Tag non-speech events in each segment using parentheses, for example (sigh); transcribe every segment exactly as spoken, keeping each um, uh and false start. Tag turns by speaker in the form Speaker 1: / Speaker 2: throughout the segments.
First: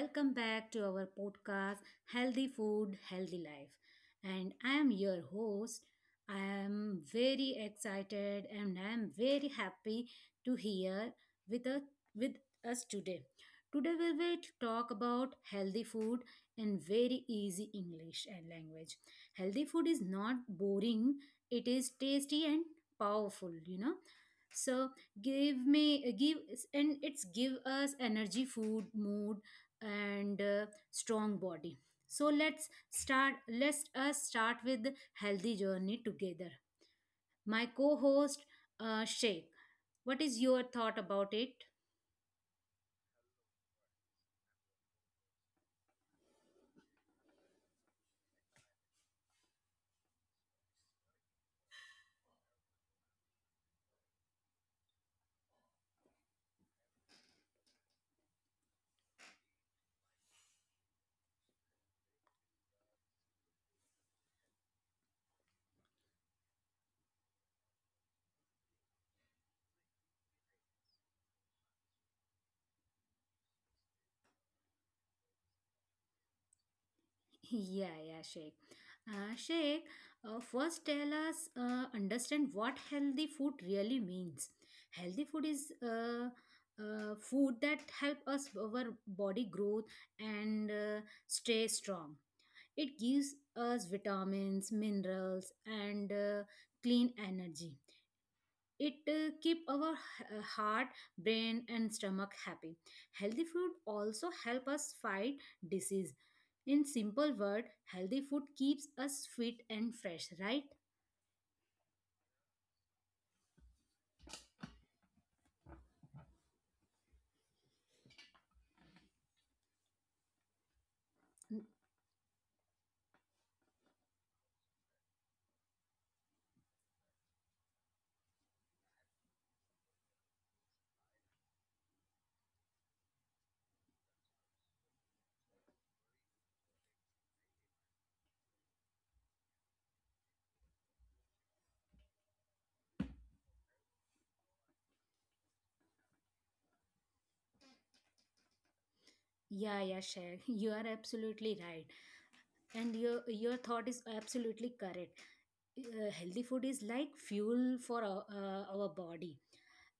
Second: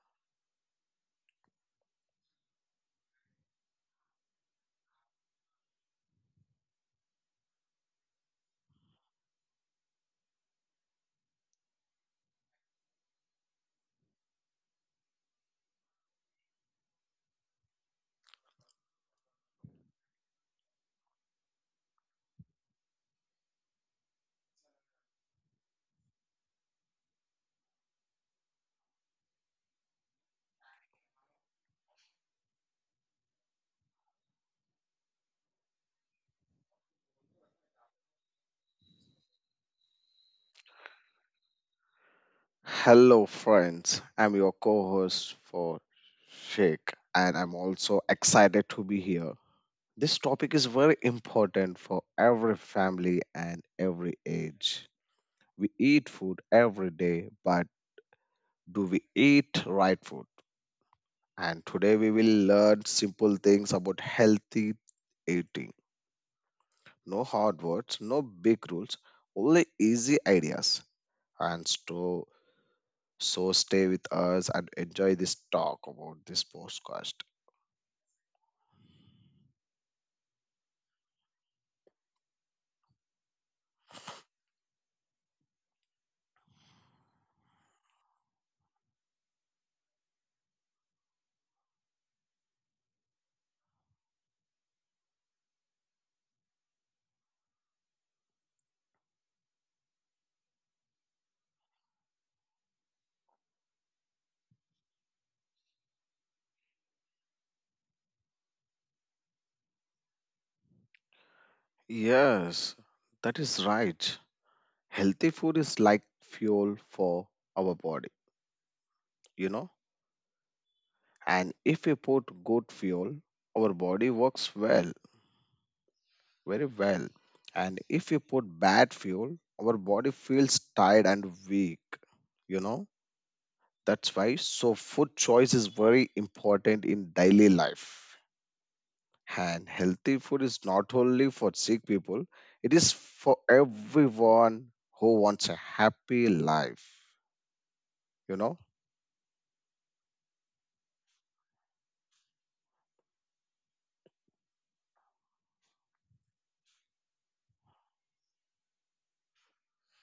Speaker 1: welcome back to our podcast Healthy Food, Healthy Life. And I am your host. I am very excited and I am very happy to hear with, a, with us today. Today, we will talk about healthy food in very easy English and language. Healthy food is not boring, it is tasty and powerful, you know. So, give me give and it's give us energy food mood and uh, strong body. So let's start let us start with the healthy journey together, my co-host, uh, Sheikh. What is your thought about it?
Speaker 2: Hello, friends. I'm your co host for Shake, and I'm also excited to be here. This topic is very important for every family and every age. We eat food every day, but do we eat right food? And today we will learn simple things about healthy eating. No hard words, no big rules, only easy ideas. And so So stay with us and enjoy this talk about this podcast.
Speaker 1: Yeah, yeah, Sheikh. Uh, Sheikh, uh, first tell us uh, understand what healthy food really means. Healthy food is uh, uh, food that help us our body growth and uh, stay strong. It gives us vitamins, minerals, and uh, clean energy. It uh, keep our h- uh, heart, brain and stomach happy. Healthy food also help us fight disease. In simple word, healthy food keeps us fit and fresh, right?
Speaker 2: Yes, that is right. Healthy food is like fuel for our body, you know. And if we put good fuel, our body works well, very well. And if we put bad fuel, our body feels tired and weak, you know. That's why so food choice is very important in daily life. And healthy food is not only for sick people, it is for everyone who wants a happy life, you know?
Speaker 1: Yeah, yeah, Shay, (laughs) you are absolutely right, and your your thought is absolutely correct. Uh, healthy food is like fuel for our, uh, our body.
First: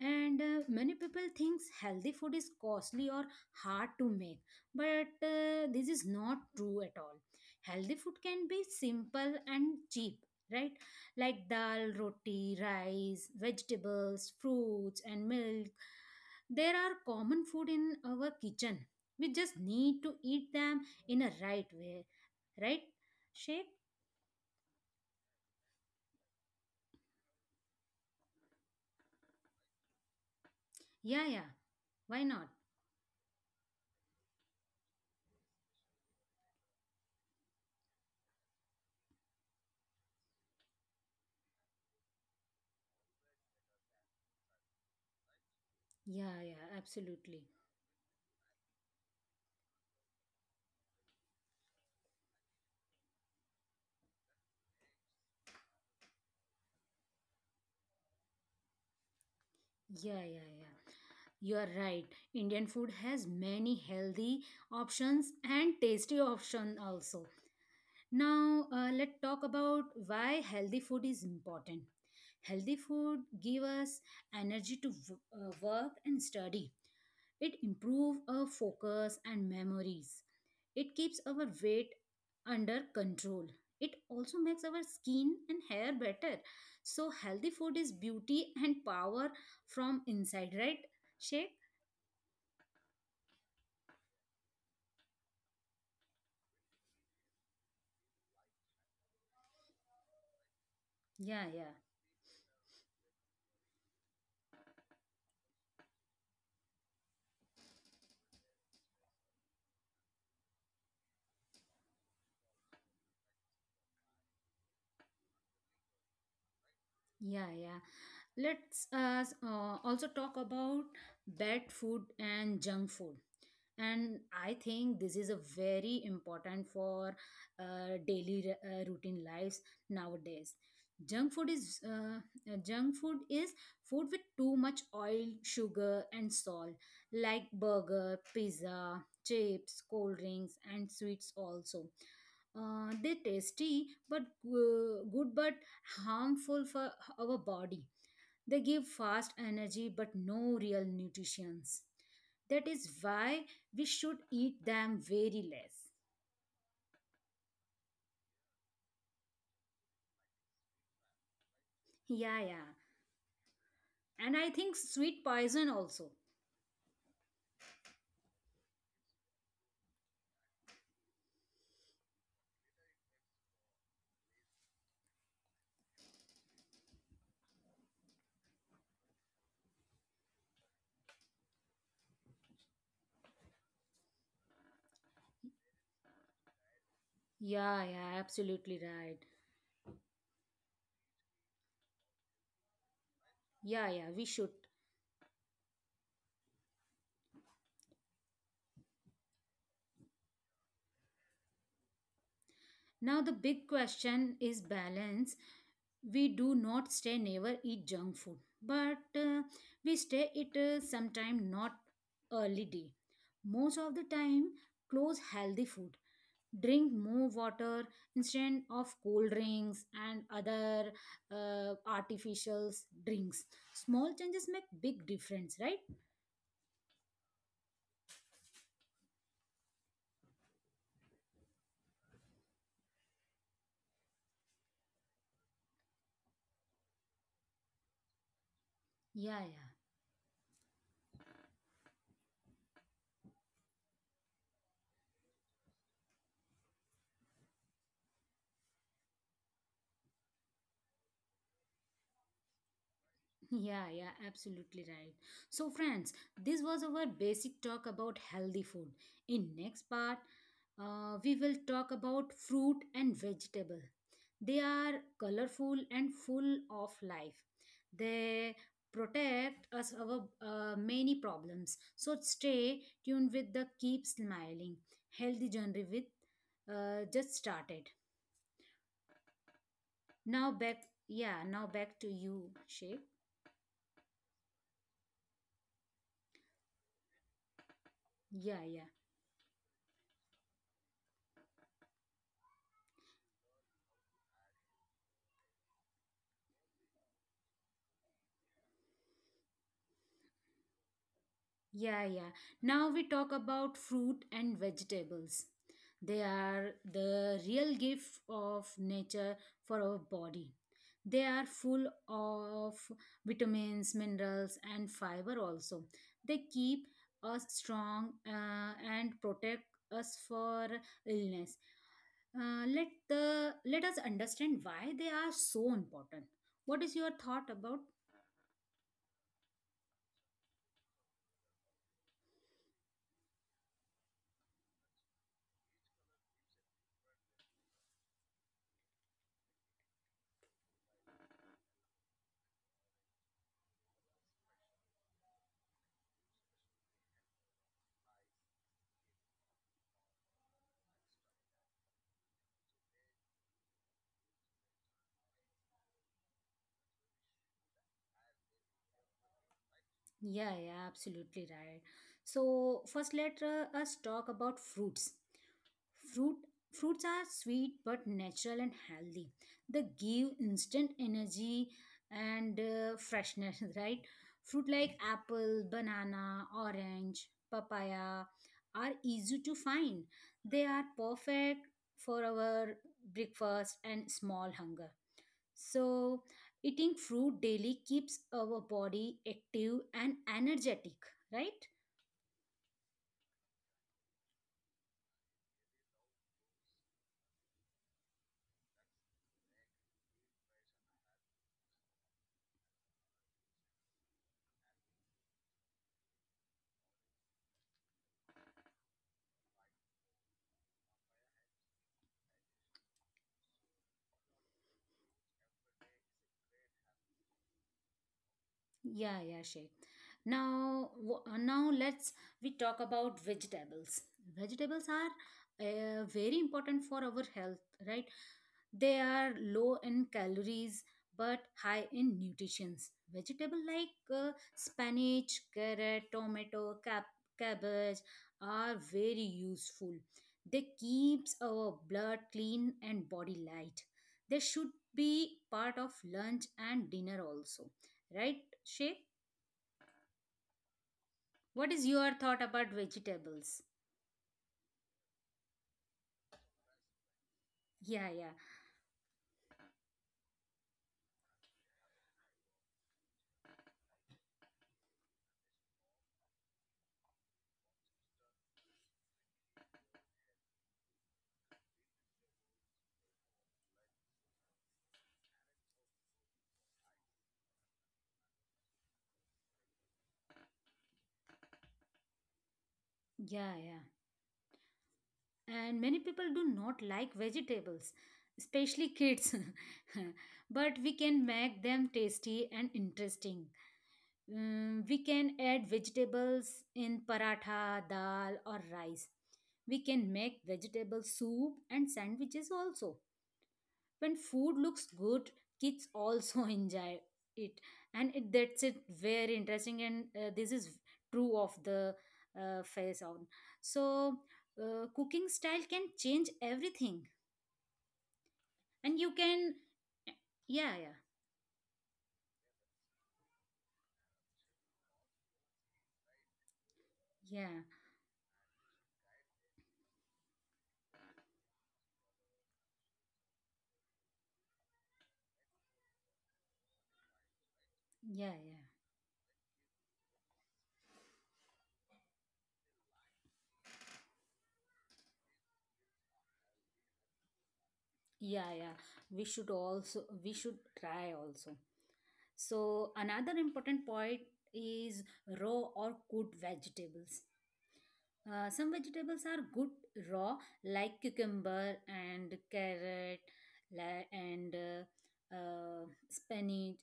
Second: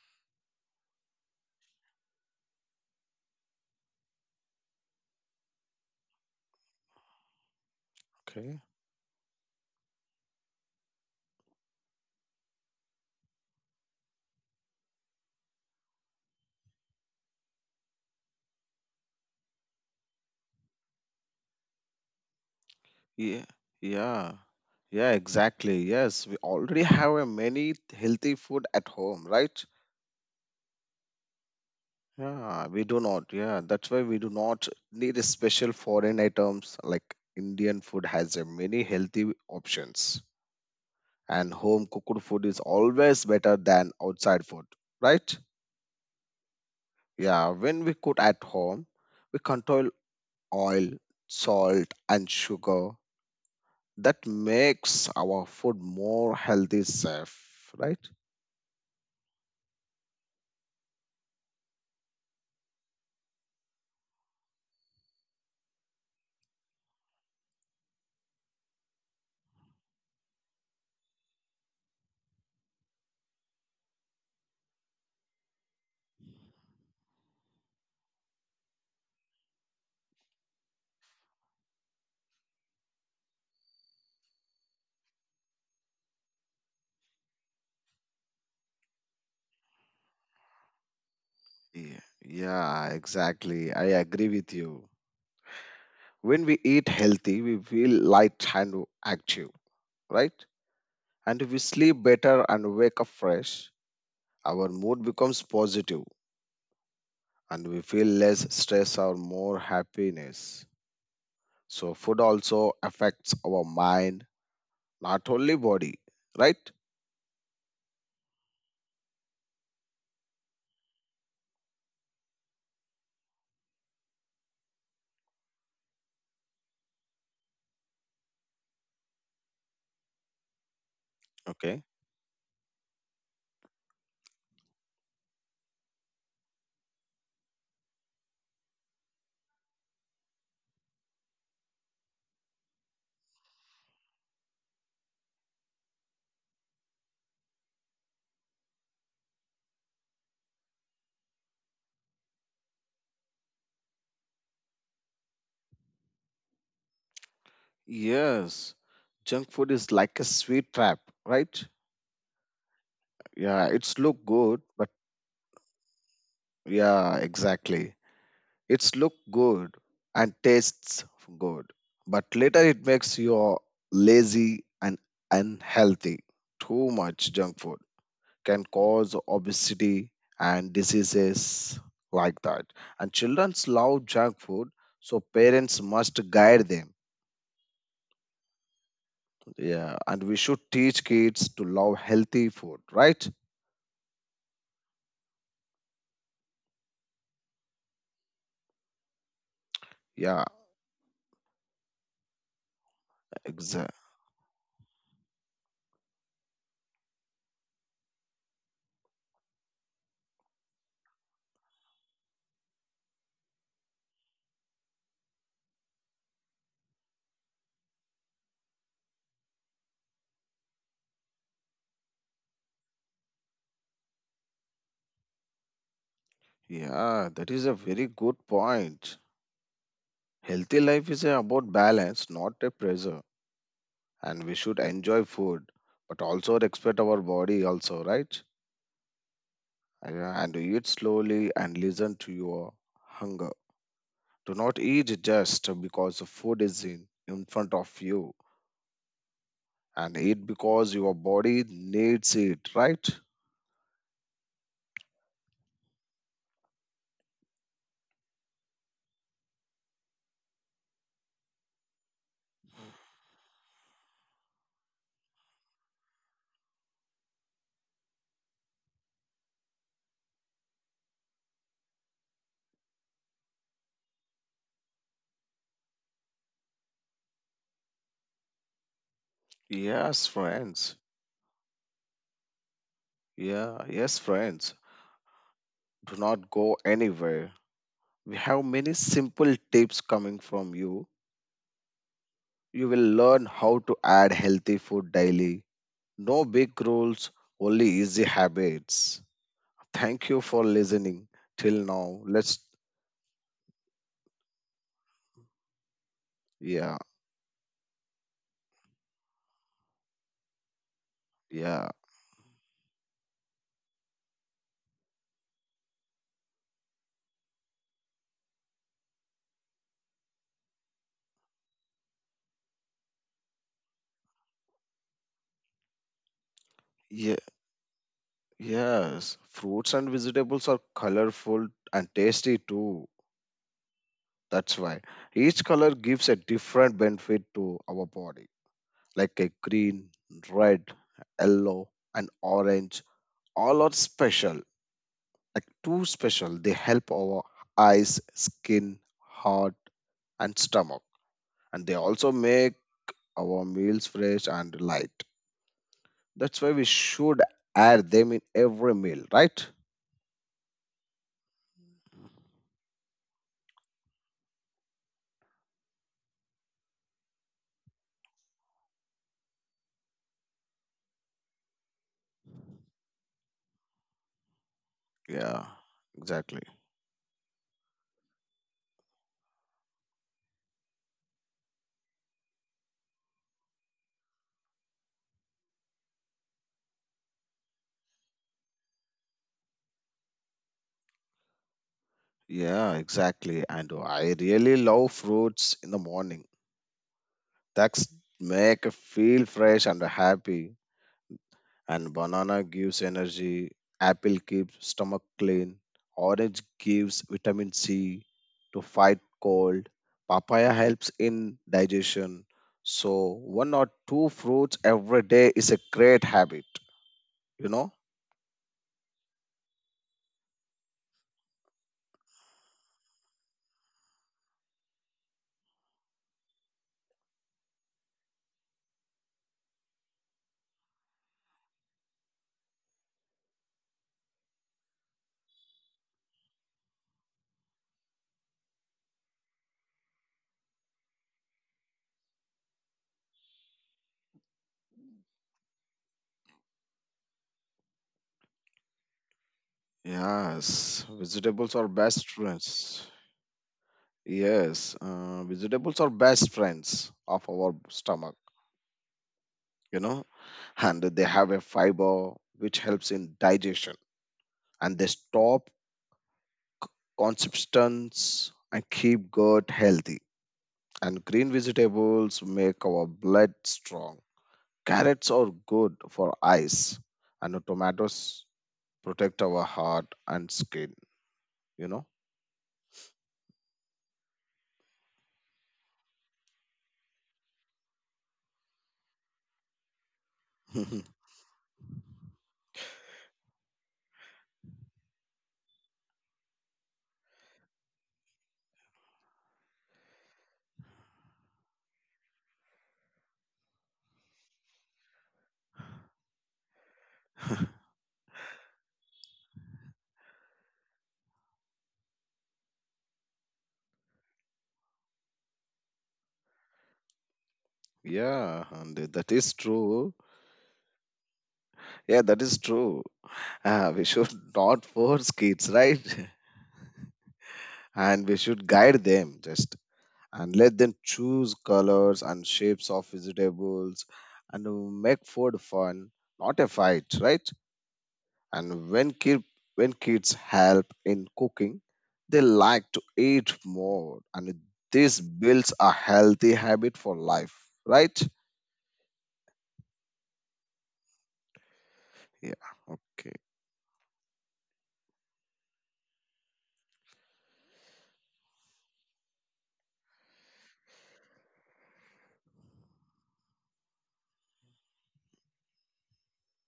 Speaker 1: And uh, many people thinks healthy food is costly or hard to make, but uh, this is not true at all. Healthy food can
Speaker 2: Okay.
Speaker 1: be simple and cheap, right? Like dal, roti, rice, vegetables, fruits and milk. There are common food in our kitchen. We just need to eat them in a right way, right,
Speaker 2: Yeah.
Speaker 1: shape?
Speaker 2: Yeah. Yeah, exactly. Yes, we already have a many healthy food at home, right?
Speaker 1: Yeah, yeah, why not?
Speaker 2: Yeah, we do not. Yeah, that's why we do not need a special foreign items like Indian food has a many healthy options, and home cooked food is always better than outside food, right?
Speaker 1: Yeah, yeah, absolutely.
Speaker 2: Yeah, when we cook at home, we control oil, salt, and sugar. That makes our food more healthy, safe, right?
Speaker 1: Yeah, yeah, yeah. You are right. Indian food has many healthy options and tasty options also. Now, uh, let's talk about why healthy food is important. Healthy food give us energy to w- uh, work and study. It improve our focus and memories. It keeps our weight under control. It also makes our skin and hair better. So, healthy food is beauty and power from inside, right, Shake?
Speaker 2: Yeah, yeah, exactly. I agree with you. When we eat healthy, we feel light and active, right? And
Speaker 1: Yeah,
Speaker 2: we
Speaker 1: yeah,
Speaker 2: sleep better and wake up fresh. Our mood becomes positive and we feel less stress or more happiness. So food also affects our mind not only body, right?
Speaker 1: yeah, yeah. Let's us uh, also talk about bad food and junk food. And I think this is a very important for uh, daily uh, routine lives nowadays. Junk food is
Speaker 2: Okay.
Speaker 1: uh, uh, Junk food is food with too much oil, sugar, and salt, like burger, pizza, chips, cold drinks, and sweets also. Uh, they tasty but uh, good but harmful for our body. They give fast energy but no real nutrients. That is why we should eat them very less.
Speaker 2: Yes, junk food is like a sweet trap, right?
Speaker 1: Yeah, yeah.
Speaker 2: Yeah, it's look
Speaker 1: And I
Speaker 2: good,
Speaker 1: think
Speaker 2: but
Speaker 1: sweet poison also.
Speaker 2: yeah, exactly. It's look good and tastes good, but later it makes you lazy and unhealthy. Too much junk food can cause obesity and diseases like that. And children love junk food, so parents must guide them.
Speaker 1: Yeah, yeah, absolutely right.
Speaker 2: Yeah, and we should teach kids to love healthy food, right?
Speaker 1: Yeah, yeah, we should.
Speaker 2: Yeah,
Speaker 1: Now, the big
Speaker 2: exactly.
Speaker 1: question is balance. We do not stay never eat junk food, but uh, we stay it uh, sometime not early day. Most of the time, close healthy food. Drink more water instead of cold drinks and other uh, artificial drinks. Small changes make big difference, right?
Speaker 2: Yeah, that is a very good point. Healthy life is about balance, not a pressure. And we should enjoy food, but also respect our body also, right?
Speaker 1: Yeah, yeah.
Speaker 2: Yeah, and eat slowly and listen to your hunger. Do not eat just because the food is in, in front of you. And eat because your body needs it, right?
Speaker 1: Yeah, yeah, absolutely right. So, friends, this was our basic talk about healthy food. In next part, uh, we will talk about fruit and vegetable. They are colorful and full of life. They protect us our uh, many problems. So stay tuned with the keep smiling. Healthy journey with uh, just started.
Speaker 2: Yes,
Speaker 1: Now back,
Speaker 2: friends.
Speaker 1: yeah, now back to you, Sheikh.
Speaker 2: Yeah, yes, friends. Do not go anywhere. We
Speaker 1: Yeah,
Speaker 2: have
Speaker 1: yeah.
Speaker 2: many simple tips coming from you. You will learn how to add healthy food daily. No big rules, only easy habits. Thank you for listening till
Speaker 1: Yeah,
Speaker 2: now.
Speaker 1: yeah.
Speaker 2: Let's,
Speaker 1: Now we talk about fruit and vegetables. They are
Speaker 2: yeah,
Speaker 1: the real gift of nature for our body. They are full
Speaker 2: yeah,
Speaker 1: of vitamins, minerals, and fiber also. They keep us strong uh, and protect us for illness. Uh, let the let us understand why they are so important. What is your
Speaker 2: yeah,
Speaker 1: thought about?
Speaker 2: yes. Fruits and vegetables are colorful and tasty too. That's why each color gives a different benefit to our body, like a green, red, yellow, and orange. All are special, like too special. They help our eyes, skin, heart, and stomach. And they also make our meals fresh and light. That's why we should add them in every meal, right?
Speaker 1: Yeah, yeah, absolutely right. So first, let uh, us talk about fruits. Fruit Fruits are sweet but natural and healthy. They give instant energy and uh, freshness, (laughs) right? Fruit like apple,
Speaker 2: Yeah,
Speaker 1: banana,
Speaker 2: exactly.
Speaker 1: orange, papaya are easy to find. They are perfect for our breakfast and small hunger. So, eating fruit daily keeps our body active and energetic, right?
Speaker 2: Yeah, exactly. And I really love fruits in the morning. That's make I feel fresh and happy, and banana gives energy, apple keeps stomach clean, orange gives vitamin C to fight cold, papaya helps in digestion. So one or two fruits every day is a great habit, you know?
Speaker 1: Yeah, yeah, Shay. Now, w- uh, now let's we talk about vegetables. Vegetables are uh, very important for our health, right? They are low in calories but high in nutrients. Vegetable like uh, spinach, carrot, tomato, cap- cabbage are very useful. They keeps our blood clean and body light. They should be part of lunch and dinner also. Right, Shay?
Speaker 2: Yes,
Speaker 1: What is
Speaker 2: vegetables
Speaker 1: your
Speaker 2: are
Speaker 1: thought
Speaker 2: best
Speaker 1: about
Speaker 2: friends.
Speaker 1: vegetables?
Speaker 2: Yes, uh, vegetables are best friends of our
Speaker 1: Yeah, yeah.
Speaker 2: stomach, you know, and they have a fiber which helps in digestion, and they stop consistence and keep gut healthy. And green vegetables make our blood strong. Carrots are good for eyes, and tomatoes protect our heart and skin. You know.
Speaker 1: Yeah, yeah. And many people do not like vegetables, especially kids, (laughs) but we can make them tasty and interesting. Mm, we can add vegetables in paratha, dal or rice. We can make vegetable soup and sandwiches also. When food looks good, kids also (laughs) enjoy it. And it, that's it very interesting, and uh, this is true of the uh, face on. So uh, cooking style can change everything.
Speaker 2: (laughs) Yeah,
Speaker 1: And
Speaker 2: and
Speaker 1: you
Speaker 2: that
Speaker 1: can
Speaker 2: is true.
Speaker 1: yeah yeah
Speaker 2: Yeah, that is true. Uh, we should (laughs) not force kids, right? (laughs)
Speaker 1: Yeah,
Speaker 2: And we should guide them. Just and let them choose colors and shapes of vegetables, and uh, make food fun, not a fight, right?
Speaker 1: yeah. Yeah,
Speaker 2: And when kid, when kids help in cooking, they like to eat more, and this builds a healthy habit for life, right?
Speaker 1: yeah. Yeah, we should also, we should try also.
Speaker 2: Yeah,
Speaker 1: So another
Speaker 2: okay.
Speaker 1: important point is raw or cooked vegetables. Uh, some vegetables are good raw, like cucumber and carrot, la- and uh, uh, spinach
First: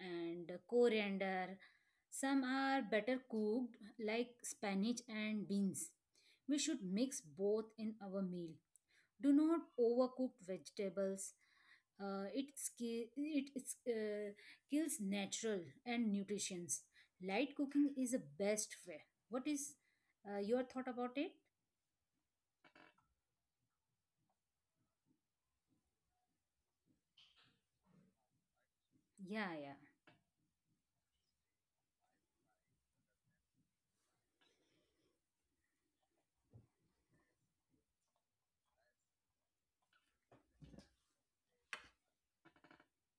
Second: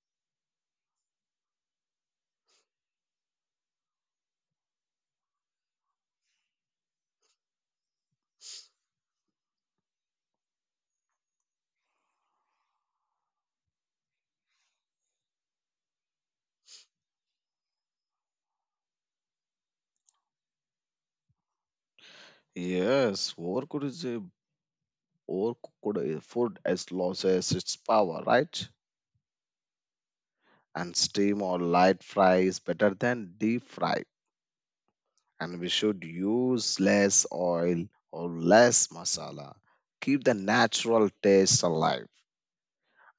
Speaker 1: and coriander. Some are better cooked, like spinach and beans. We should mix both in our meal. Do not overcook vegetables. Uh, it ki- it is, uh, kills natural and nutrients. Light cooking is the best way. What is uh, your thought about it?
Speaker 2: Yes, overcooked is a overcooked uh, food as loses its power, right?
Speaker 1: Yeah, yeah.
Speaker 2: And steam or light fry is better than deep fry, and we should use less oil or less masala. Keep the natural taste alive,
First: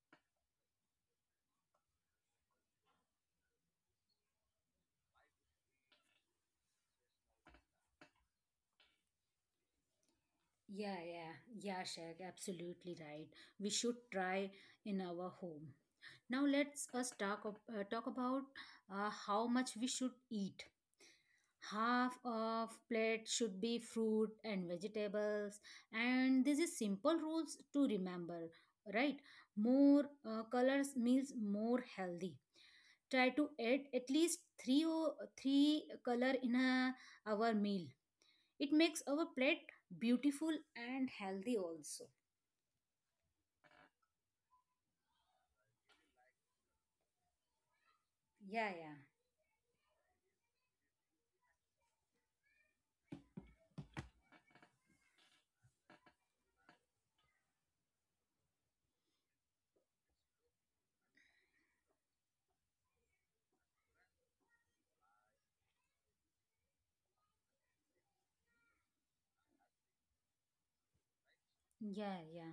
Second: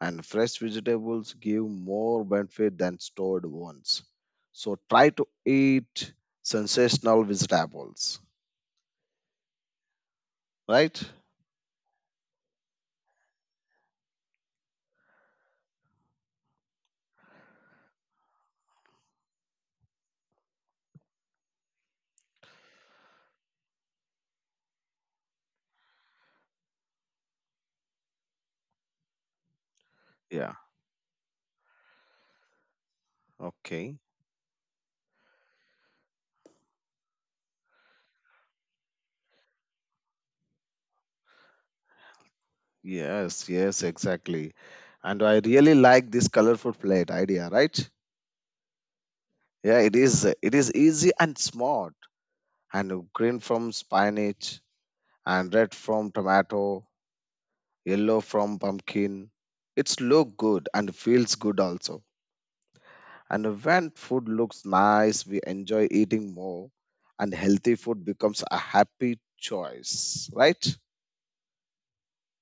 Speaker 2: and fresh vegetables give more benefit than stored ones. So try to eat sensational vegetables,
Speaker 1: Yeah,
Speaker 2: right?
Speaker 1: yeah. Yeah, Shag, absolutely right. We should try in our home. Now let's us talk ab- uh, talk about uh, how much we should eat. Half of plate should be fruit and vegetables, and this is simple rules to remember, right? More uh,
Speaker 2: Yeah,
Speaker 1: colors means more healthy. Try to add
Speaker 2: okay.
Speaker 1: at least 3 or 3 color in a our meal. It makes our plate beautiful and healthy also.
Speaker 2: Yes, yes, exactly. And I really like this colorful plate idea, right?
Speaker 1: Yeah, yeah.
Speaker 2: Yeah, it is, it is easy and smart, and green from spinach and red from tomato, yellow from pumpkin. It's look good and feels good also. And when food looks nice, we enjoy eating more, and healthy food becomes a happy choice, right?
Speaker 1: Yeah, yeah.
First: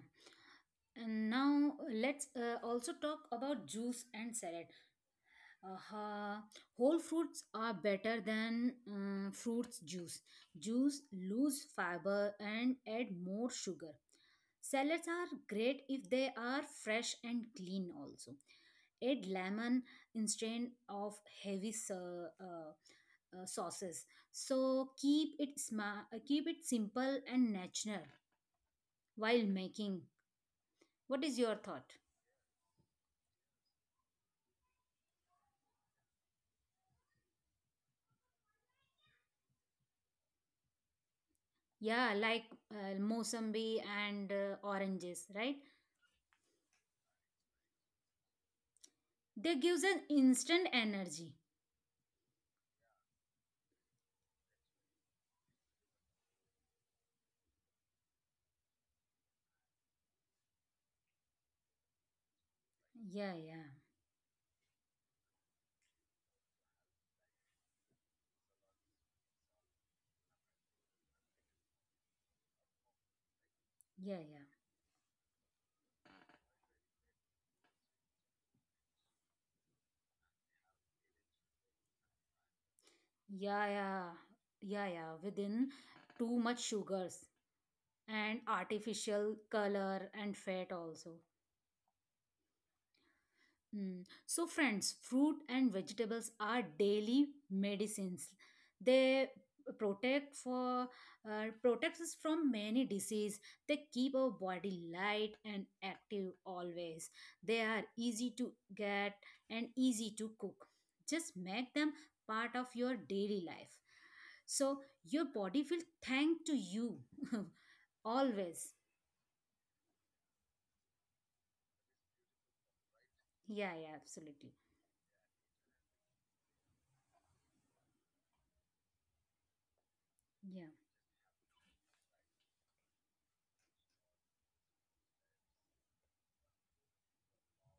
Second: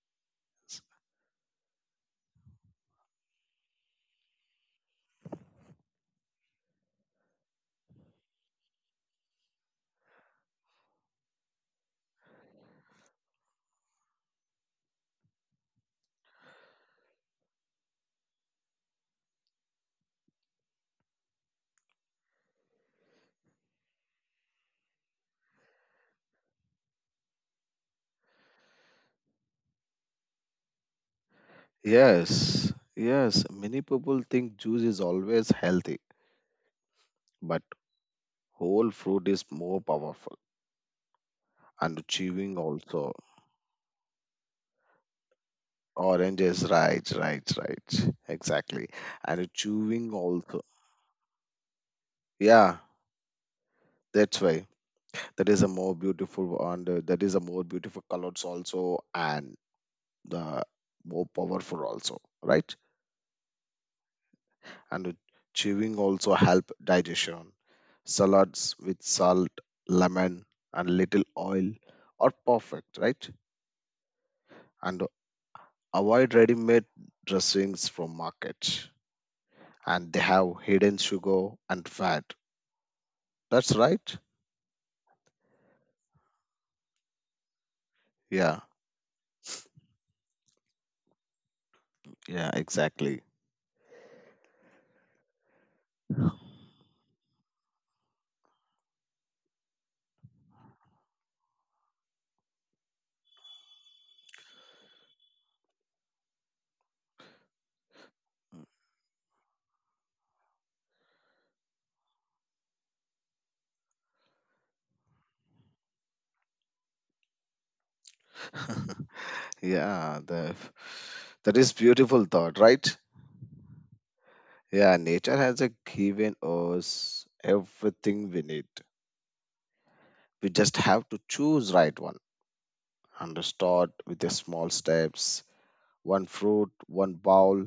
Speaker 1: And now uh, let's uh, also talk about juice and salad. Uh, Whole fruits are better than um, fruits juice. Juice lose fiber and add more sugar. Salads are great if they are fresh and clean also. Add lemon instead of heavy sa- uh, uh, sauces. So keep it sma- uh, keep it simple and natural while making. What is your thought?
Speaker 2: Yes, yes. Many people think juice is always healthy, but whole fruit is more powerful
Speaker 1: Yeah,
Speaker 2: and
Speaker 1: like
Speaker 2: chewing
Speaker 1: uh,
Speaker 2: also.
Speaker 1: Mosambi and uh, oranges, right?
Speaker 2: Orange is right, right, right. Exactly.
Speaker 1: They
Speaker 2: And
Speaker 1: gives an
Speaker 2: chewing
Speaker 1: instant
Speaker 2: also.
Speaker 1: energy.
Speaker 2: Yeah, that's why. That is a more beautiful, and uh, that is a more beautiful colors also, and the more powerful also, right?
Speaker 1: Yeah, yeah,
Speaker 2: And chewing also help digestion. Salads with salt, lemon, and little oil are perfect, right?
Speaker 1: yeah, yeah,
Speaker 2: And avoid ready made dressings from market, and they have hidden sugar and fat.
Speaker 1: yeah,
Speaker 2: That's
Speaker 1: yeah,
Speaker 2: right.
Speaker 1: yeah, yeah. Within too much sugars and
Speaker 2: Yeah,
Speaker 1: artificial color and fat also.
Speaker 2: yeah, exactly.
Speaker 1: Mm. So, friends, fruit and vegetables are daily medicines. They protect for uh, protects us from many disease. They keep our body light and active always. They are easy to get and easy to cook. Just make them part of your daily life. So your body will thank to you (laughs) always.
Speaker 2: (laughs) Yeah, the that is beautiful thought, right?
Speaker 1: Yeah, yeah, absolutely.
Speaker 2: Yeah, nature has a given us everything we need. We
Speaker 1: Yeah.
Speaker 2: just have to choose right one and start with the small steps, one fruit, one bowl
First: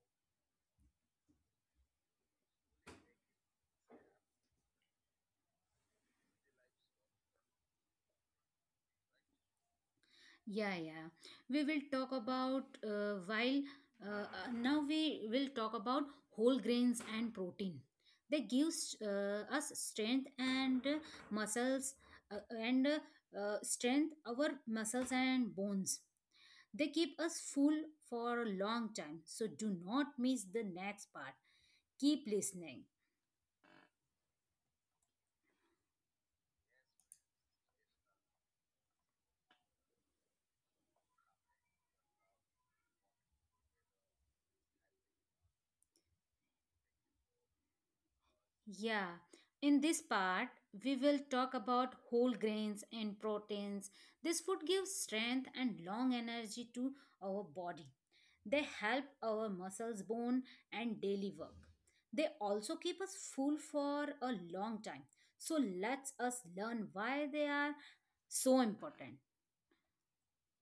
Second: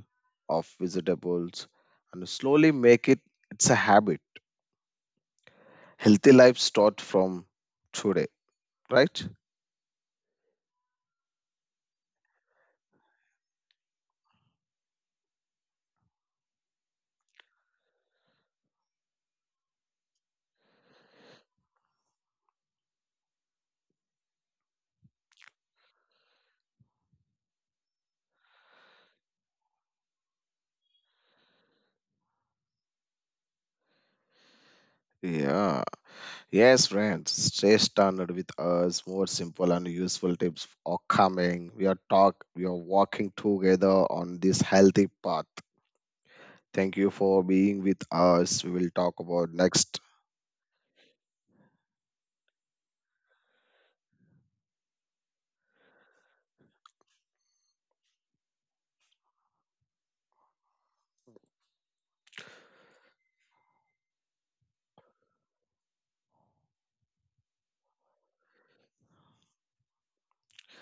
Speaker 2: of vegetables, and slowly make it it's a habit. Healthy life start from today, right?
Speaker 1: Yeah, yeah. We will talk about uh, while uh, uh, now we will talk about whole grains and protein. They gives uh, us strength and uh, muscles uh, and uh, uh, strength our muscles and bones. They keep us full for a long time. So do not miss the next part. Keep listening.
Speaker 2: Yeah. Yes, friends. Stay standard with us. More simple and useful tips are coming. We are talk we are walking together on this healthy path. Thank you for being with us. We will talk
Speaker 1: Yeah,
Speaker 2: about next.
Speaker 1: in this part, we will talk about whole grains and proteins. This food gives strength and long energy to our body. They help our muscles, bone, and daily work. They also keep us full for a long time. So let us us learn why they are so important.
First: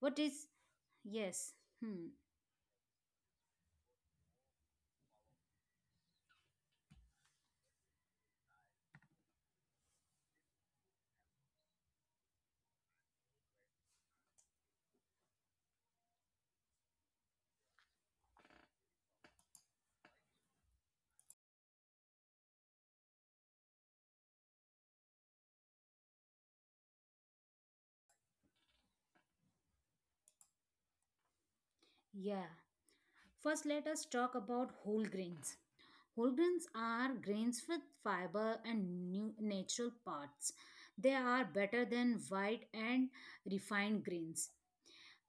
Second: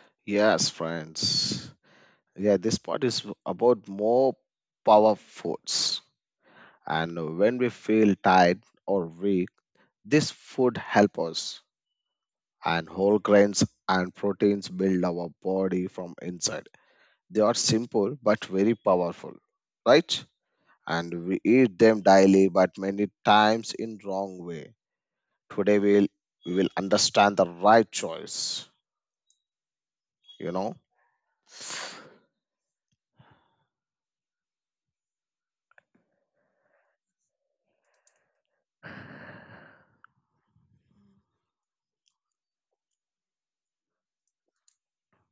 Speaker 1: What is
Speaker 2: Yes,
Speaker 1: yes?
Speaker 2: friends.
Speaker 1: Hmm.
Speaker 2: Yeah, this part is about more power foods. And when we feel tired or weak, this food help us. And whole grains and proteins build our body from inside. They are simple but very powerful, right? And we eat them daily, but many times in wrong way. Today we'll, we will understand the right choice. You know.
Speaker 1: Yeah. First, let us talk about whole grains. Whole grains are grains with fiber and nu- natural parts. They are better than white and refined grains.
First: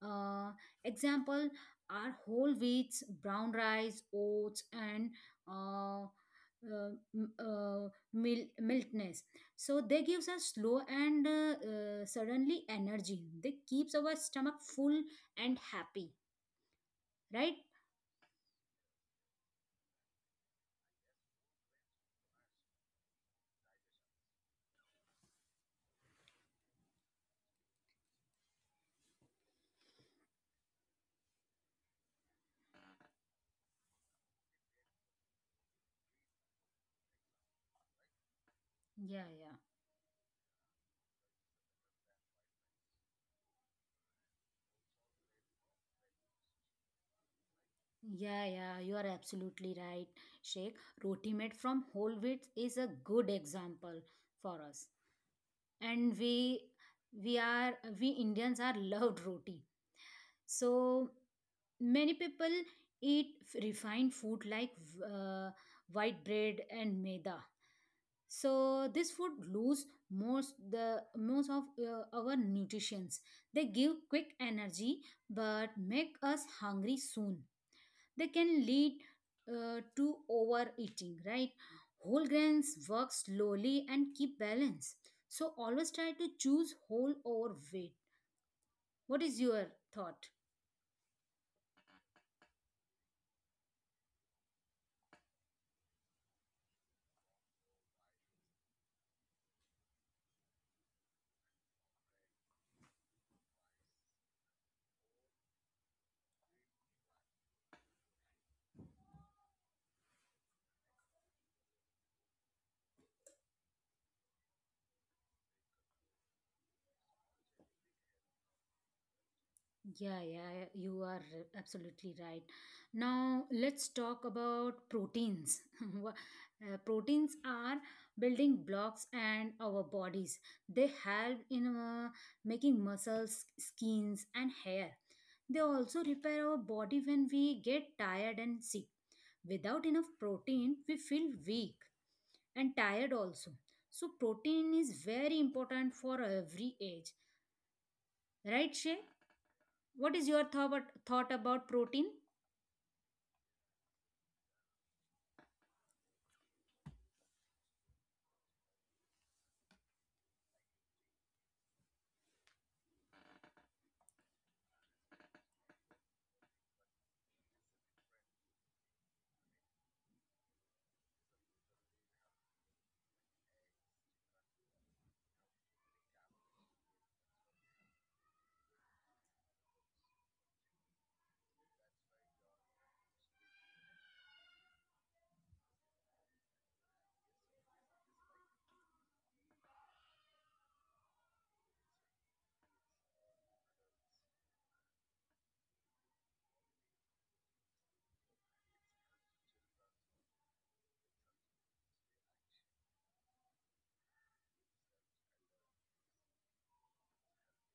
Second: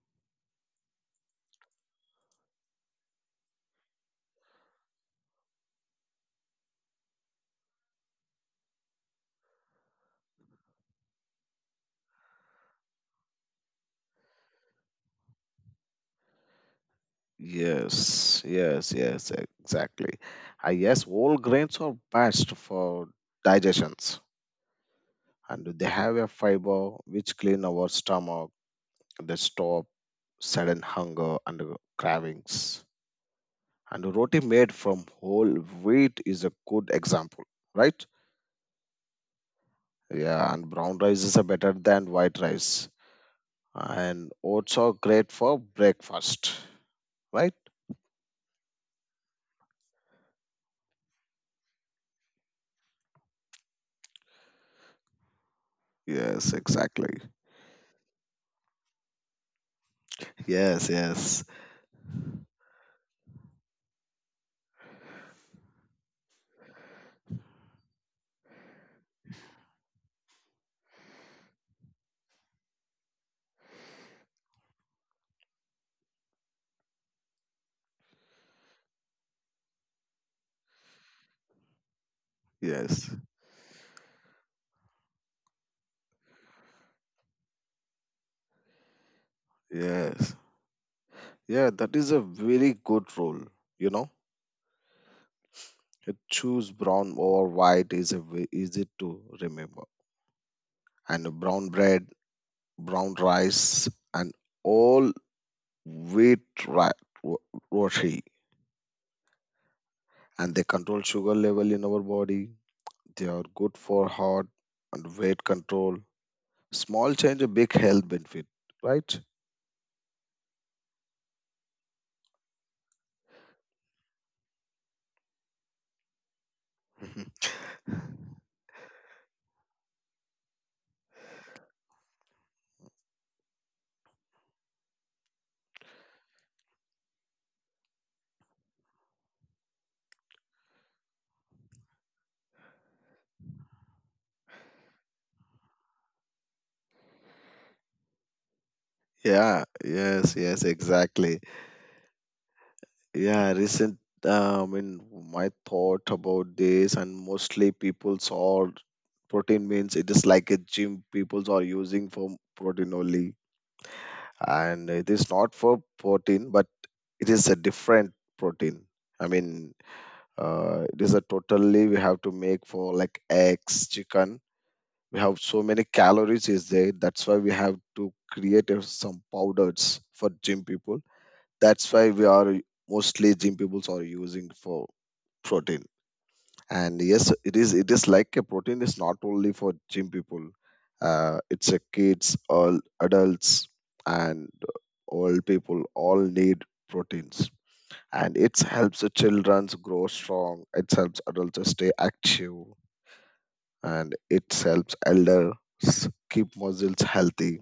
Speaker 1: Uh, Example are whole wheats, brown rice, oats, and uh, uh, m- uh, mil- miltness. So they gives us slow and uh, uh, suddenly energy. They keeps our stomach full and happy, right?
Speaker 2: Yes, yes, yes, exactly. I guess whole grains are best for digestions, and they have a fiber which clean our stomach. They stop sudden hunger and cravings. And roti made from whole wheat is a good example, right?
Speaker 1: Yeah, yeah.
Speaker 2: Yeah, and brown rice is a better than white rice. And oats are great for breakfast, right?
Speaker 1: Yeah, yeah, you are absolutely right, Sheikh. Roti made from whole wheat is a good example for us. And
Speaker 2: Yes,
Speaker 1: we
Speaker 2: exactly.
Speaker 1: we are we Indians are loved roti.
Speaker 2: Yes,
Speaker 1: So
Speaker 2: yes,
Speaker 1: many people eat f- refined food like uh, white bread and maida. So this food lose most the most of uh, our nutrients. They give quick energy but make us hungry soon. They can lead uh, to overeating, right? Whole grains work
Speaker 2: yes.
Speaker 1: slowly and keep balance. So always try to choose whole over weight. What is your thought?
Speaker 2: Yes. Yeah, that is a very good rule. You know, Uh, choose brown or white is a ve- easy to remember. And brown bread, brown rice, and all wheat ri- ro- roti, and they control sugar level in our body. They are good for heart and weight control. Small change, a big health benefit, right?
Speaker 1: Yeah, yeah, you are absolutely right. Now, let's talk about proteins. (laughs) Wha- uh, proteins
Speaker 2: (laughs)
Speaker 1: are building blocks and our bodies. They help in uh, making muscles, skins, and hair. They also repair our body when we get tired and sick. Without enough protein, we feel weak and tired also. So, protein is very important for every age, right, Shay?
Speaker 2: Yeah.
Speaker 1: What is
Speaker 2: Yes.
Speaker 1: your
Speaker 2: Yes.
Speaker 1: thought thought
Speaker 2: Exactly.
Speaker 1: about protein?
Speaker 2: Yeah, recent. Uh, I mean, my thought about this, and mostly people's all protein means it is like a gym. People's are using for protein only, and it is not for protein, but it is a different protein. I mean, uh, it is a totally we have to make for like eggs, chicken. We have so many calories is there. That's why we have to create uh, some powders for gym people. That's why we are mostly gym people are using for protein, and yes, it is, it is like a protein is not only for gym people. Uh, it's a kids, all adults, and old people all need proteins, and it helps the children grow strong. It helps adults stay active, and it helps elders keep muscles healthy.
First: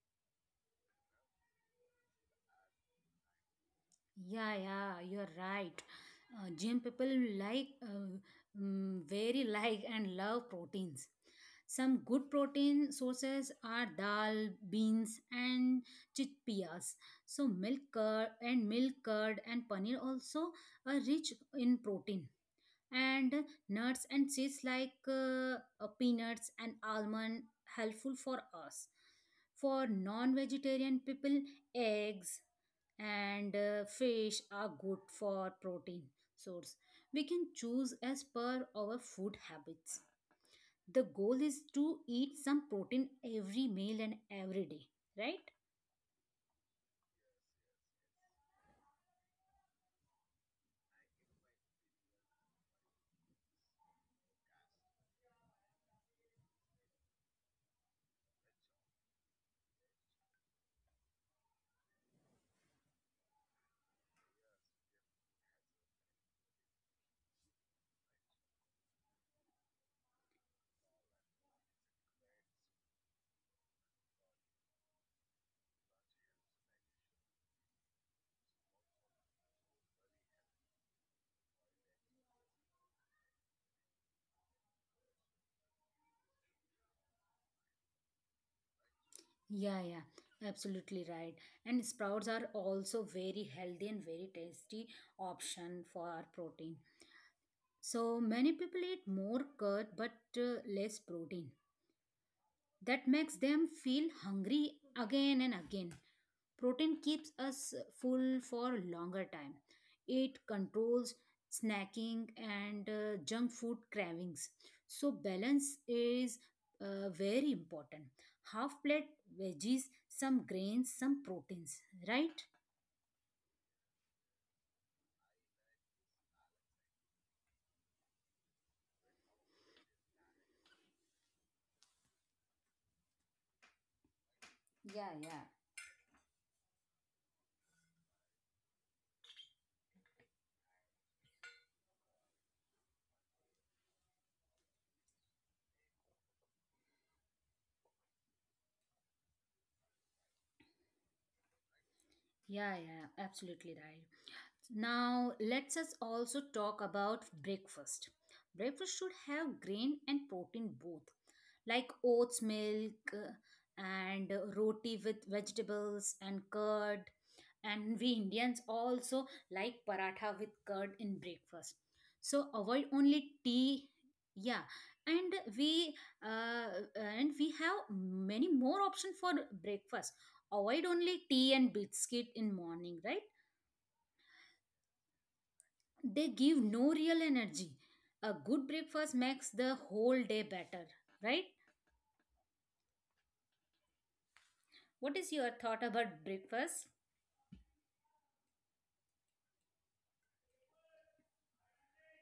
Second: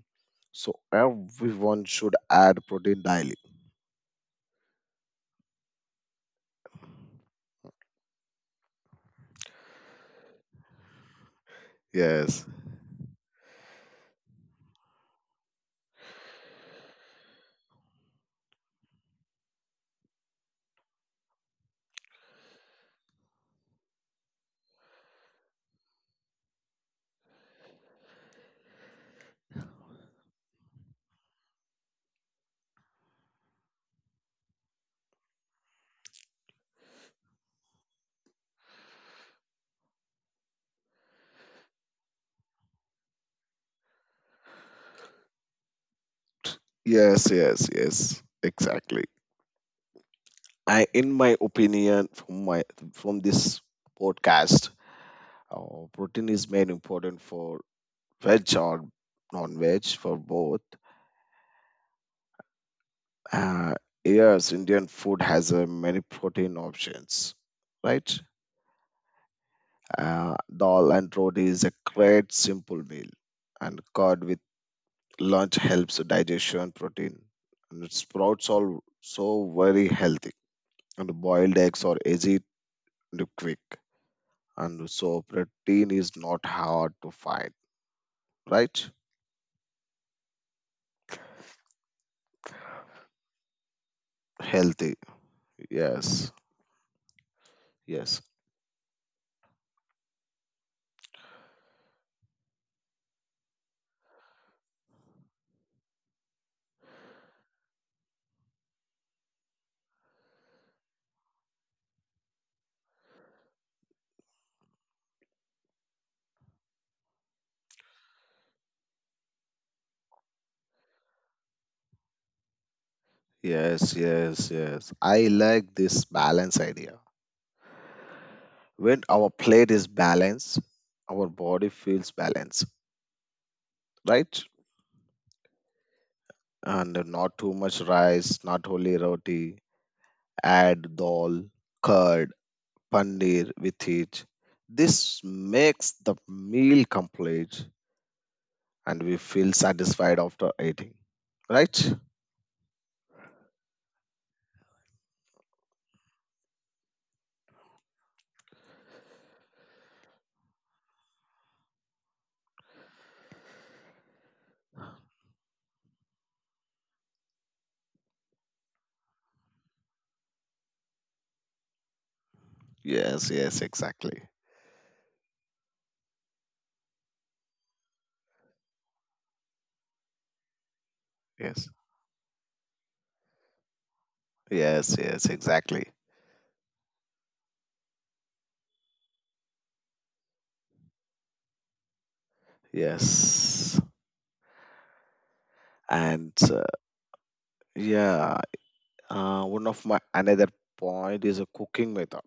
Speaker 2: So everyone should add protein daily.
Speaker 1: Yeah, yeah, you're right. Uh, gym people like uh, mm, very (laughs) like and love proteins. Some good
Speaker 2: Yes,
Speaker 1: protein sources are dal, beans, and chickpeas. So milk curd and milk curd and paneer also are rich in protein. And nuts and seeds like uh, uh, peanuts and almond helpful for us. For non-vegetarian people, eggs and uh, fish are good for protein source. We can choose as per our food habits. The goal is to eat some protein every meal and every day, right?
Speaker 2: yes, yes, yes, exactly. I, in my opinion, from my from this podcast, uh, protein is made important for veg or non-veg for both. Uh, yes, Indian food has uh, many protein options, right? Uh, dal and roti is a great simple meal, and curd with lunch helps digestion protein. And sprouts are so very healthy, and boiled eggs are easy and quick. And so protein is not hard to find, right?
Speaker 1: Yeah, yeah, absolutely right. And sprouts are also very healthy and very tasty
Speaker 2: Healthy.
Speaker 1: option for our
Speaker 2: Yes,
Speaker 1: protein. So
Speaker 2: yes,
Speaker 1: many people eat more curd but uh, less protein. That makes them feel hungry again and again. Protein keeps us full for longer time. It controls snacking and uh, junk food cravings. So balance is uh, very important. Half plate veggies, some grains, some proteins, right?
Speaker 2: yes, yes, yes, I like this balance idea. When our plate is balanced, our body feels balanced, right?
Speaker 1: Yeah, yeah.
Speaker 2: And not too much rice, not only roti. Add dal, curd, paneer with it. This makes the meal complete, and we feel satisfied after eating, right?
Speaker 1: Yeah, yeah, absolutely right. Now, let's us also talk about breakfast. Breakfast should have grain and protein both, like oats milk uh, and uh, roti with vegetables and curd. And we Indians also like paratha with curd in breakfast. So avoid
Speaker 2: Yes,
Speaker 1: only
Speaker 2: yes,
Speaker 1: tea.
Speaker 2: exactly.
Speaker 1: Yeah, and we uh, and we have many more option for breakfast. Avoid only tea
Speaker 2: Yes,
Speaker 1: and biscuit in morning, right?
Speaker 2: yes, yes, exactly.
Speaker 1: They give no real energy. A good breakfast makes the whole day better, right?
Speaker 2: Yes,
Speaker 1: What is your thought about
Speaker 2: and uh,
Speaker 1: breakfast?
Speaker 2: yeah, uh, one of my another point is a cooking method,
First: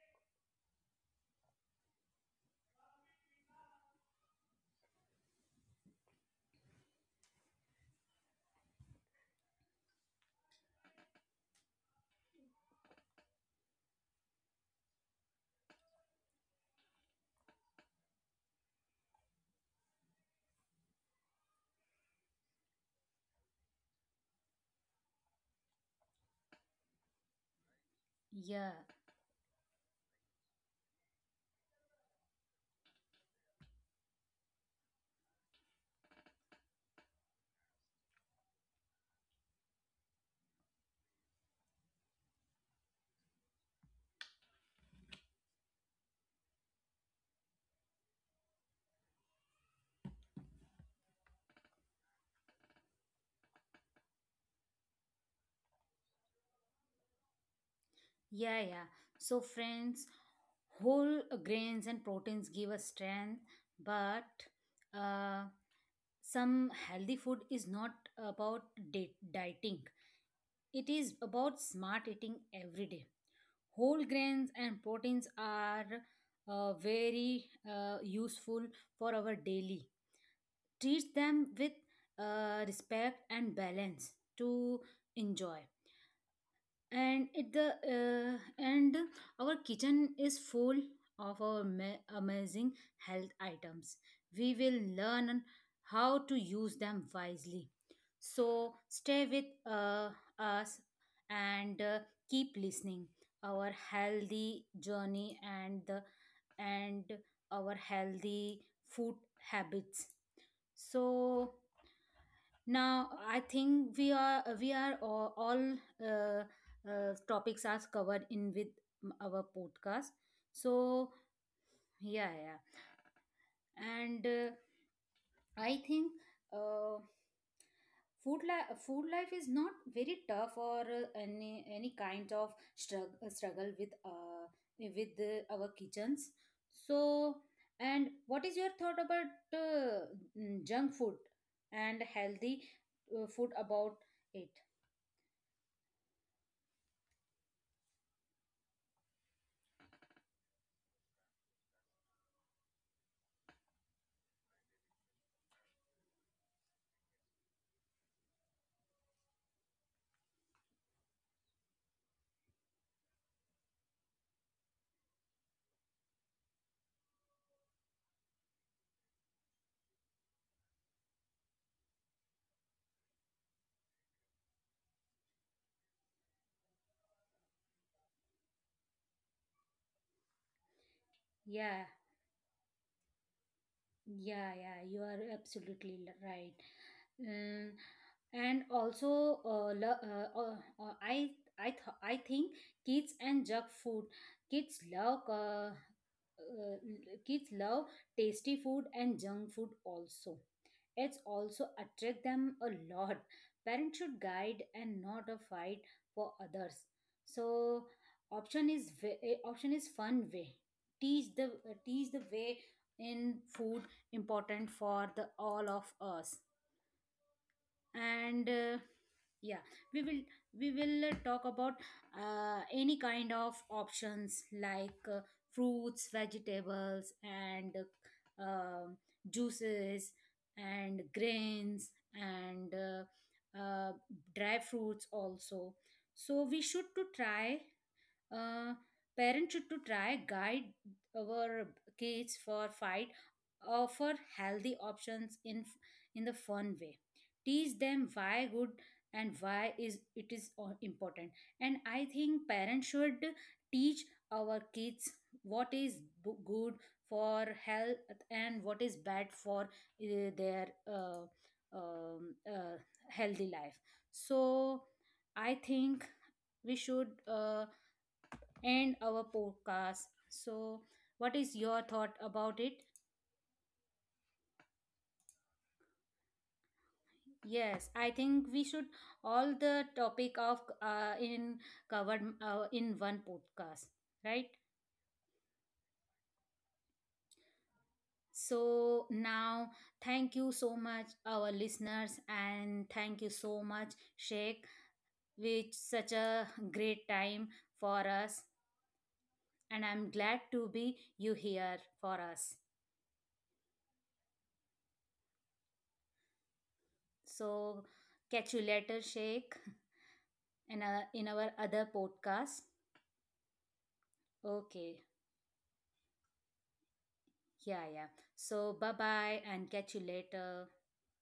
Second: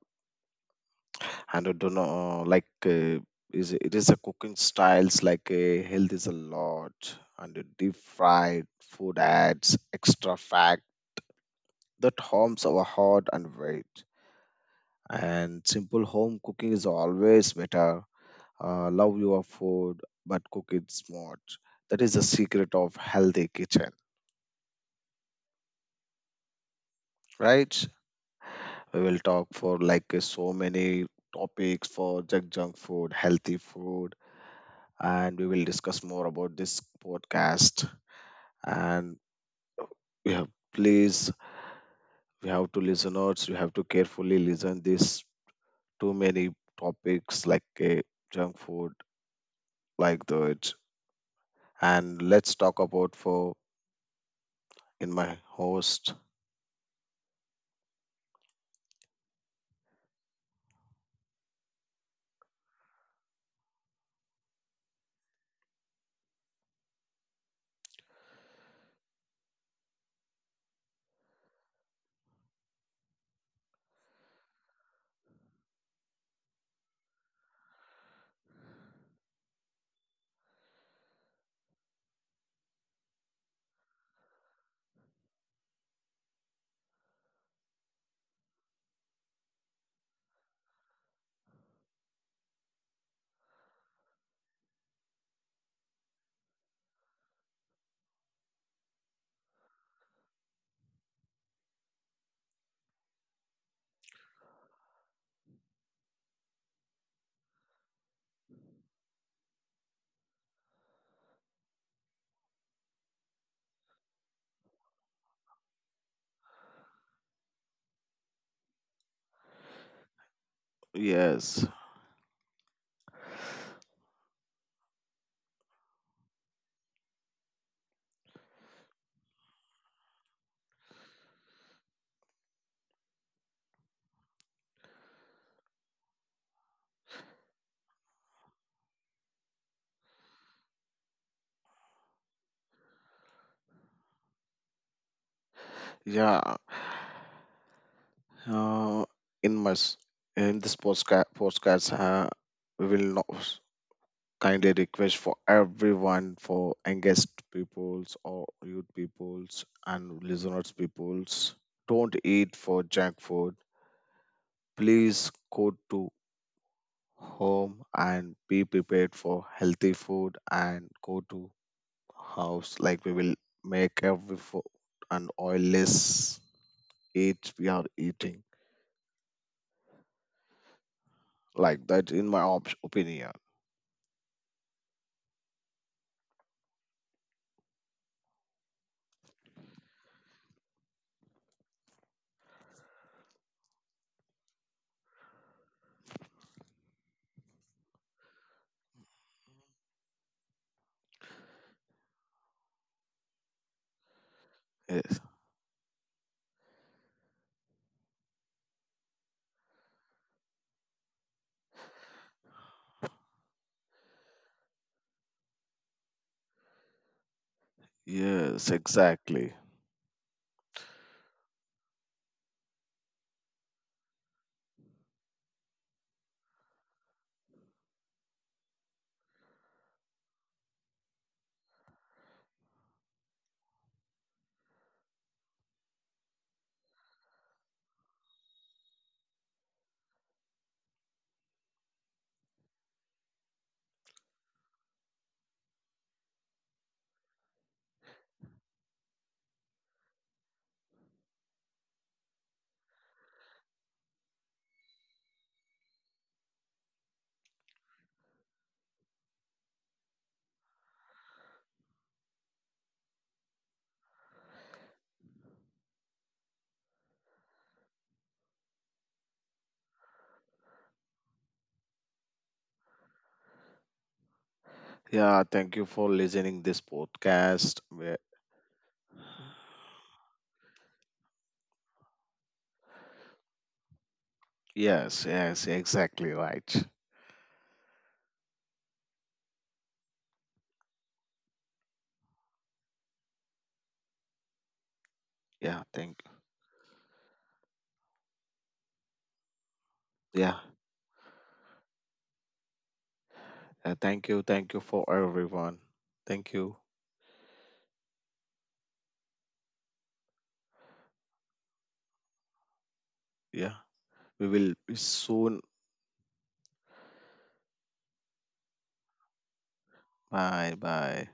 Speaker 2: and I don't know, uh, like uh, is it is a cooking styles like uh, health is a lot, and the deep fried food adds extra fat that harms our heart and weight. And simple home cooking is always better. Uh, love your food but cook it smart. That is the secret of healthy kitchen, right?
Speaker 1: Yeah,
Speaker 2: We will talk for like uh, so many topics for junk junk food, healthy food, and we will discuss more about this podcast. And we have, please, we have to listeners, you have to carefully listen this too many topics like uh, junk food, like that. And let's talk about for in my host.
Speaker 1: yeah, yeah. So, friends, whole grains and proteins give us strength, but uh, some healthy food is not about di- dieting. It is about smart eating every day. Whole grains and proteins are uh, very uh, useful for our daily. Treats them with uh, respect and balance to enjoy. And it the uh, and our kitchen is full of our ma- amazing health items. We will learn how to use them wisely. So stay with uh, us and uh, keep listening our healthy journey and the and our healthy food habits. So now I think we are uh, we are all, all uh, uh, topics are covered in with our podcast. So
Speaker 2: Yes.
Speaker 1: yeah, yeah. And uh, I think uh, food life food life is not very tough or uh, any any kind of struggle struggle with uh, with uh, our kitchens. So, and what is your thought about uh, mm, junk food and healthy uh, food about it?
Speaker 2: Yeah, uh, in my s- in this postcard postcards, uh, we will not s- kindly request for everyone for engaged peoples or youth peoples and listeners peoples, don't eat for junk food. Please go to home and be prepared for healthy food, and go to house like we will make every food and oilless eat we are eating, like
Speaker 1: Yeah,
Speaker 2: that in my op- opinion.
Speaker 1: yeah, yeah, you are absolutely l- right. Mm, and also, uh, lo- uh, uh, uh, I, I, th- I think kids and junk food. Kids love, uh, uh, kids love tasty food and junk food also. It's also attract them a lot. Parents should guide and
Speaker 2: Yes.
Speaker 1: not a fight for others. So, option is way, eh, option is fun way. Teach the uh, teach the way in food important for the all of us. And
Speaker 2: Yes,
Speaker 1: uh,
Speaker 2: exactly.
Speaker 1: yeah, we will we will uh, talk about uh, any kind of options like uh, fruits, vegetables, and uh, um, juices and grains and uh, uh, dry fruits also. So we should to try uh, parents should to try guide our kids for fight, offer healthy options in in the fun way. Teach them why good and why is it is o- important. And I think parents should teach our kids what is b- good for health and what is bad for uh, their uh, um, uh, healthy life. So I think we should uh, end our podcast. So, what is your thought about it?
Speaker 2: Yeah, thank you for listening this podcast.
Speaker 1: Yes,
Speaker 2: Where-
Speaker 1: I think we should all the topic of uh, in covered uh, in one podcast, right?
Speaker 2: Yes, yes, exactly right.
Speaker 1: So now, thank you so much, our listeners, and thank you so much, Sheikh,
Speaker 2: Yeah,
Speaker 1: which
Speaker 2: thank.
Speaker 1: such a great time for us, and I'm glad
Speaker 2: Yeah.
Speaker 1: to be you here for us.
Speaker 2: Uh, thank you, thank you for everyone. Thank you.
Speaker 1: So catch you later, Sheikh, in, a, in our other podcast.
Speaker 2: Yeah. We will be
Speaker 1: Okay.
Speaker 2: soon.
Speaker 1: Yeah, yeah. So bye bye and catch you
Speaker 2: Bye
Speaker 1: later.
Speaker 2: bye.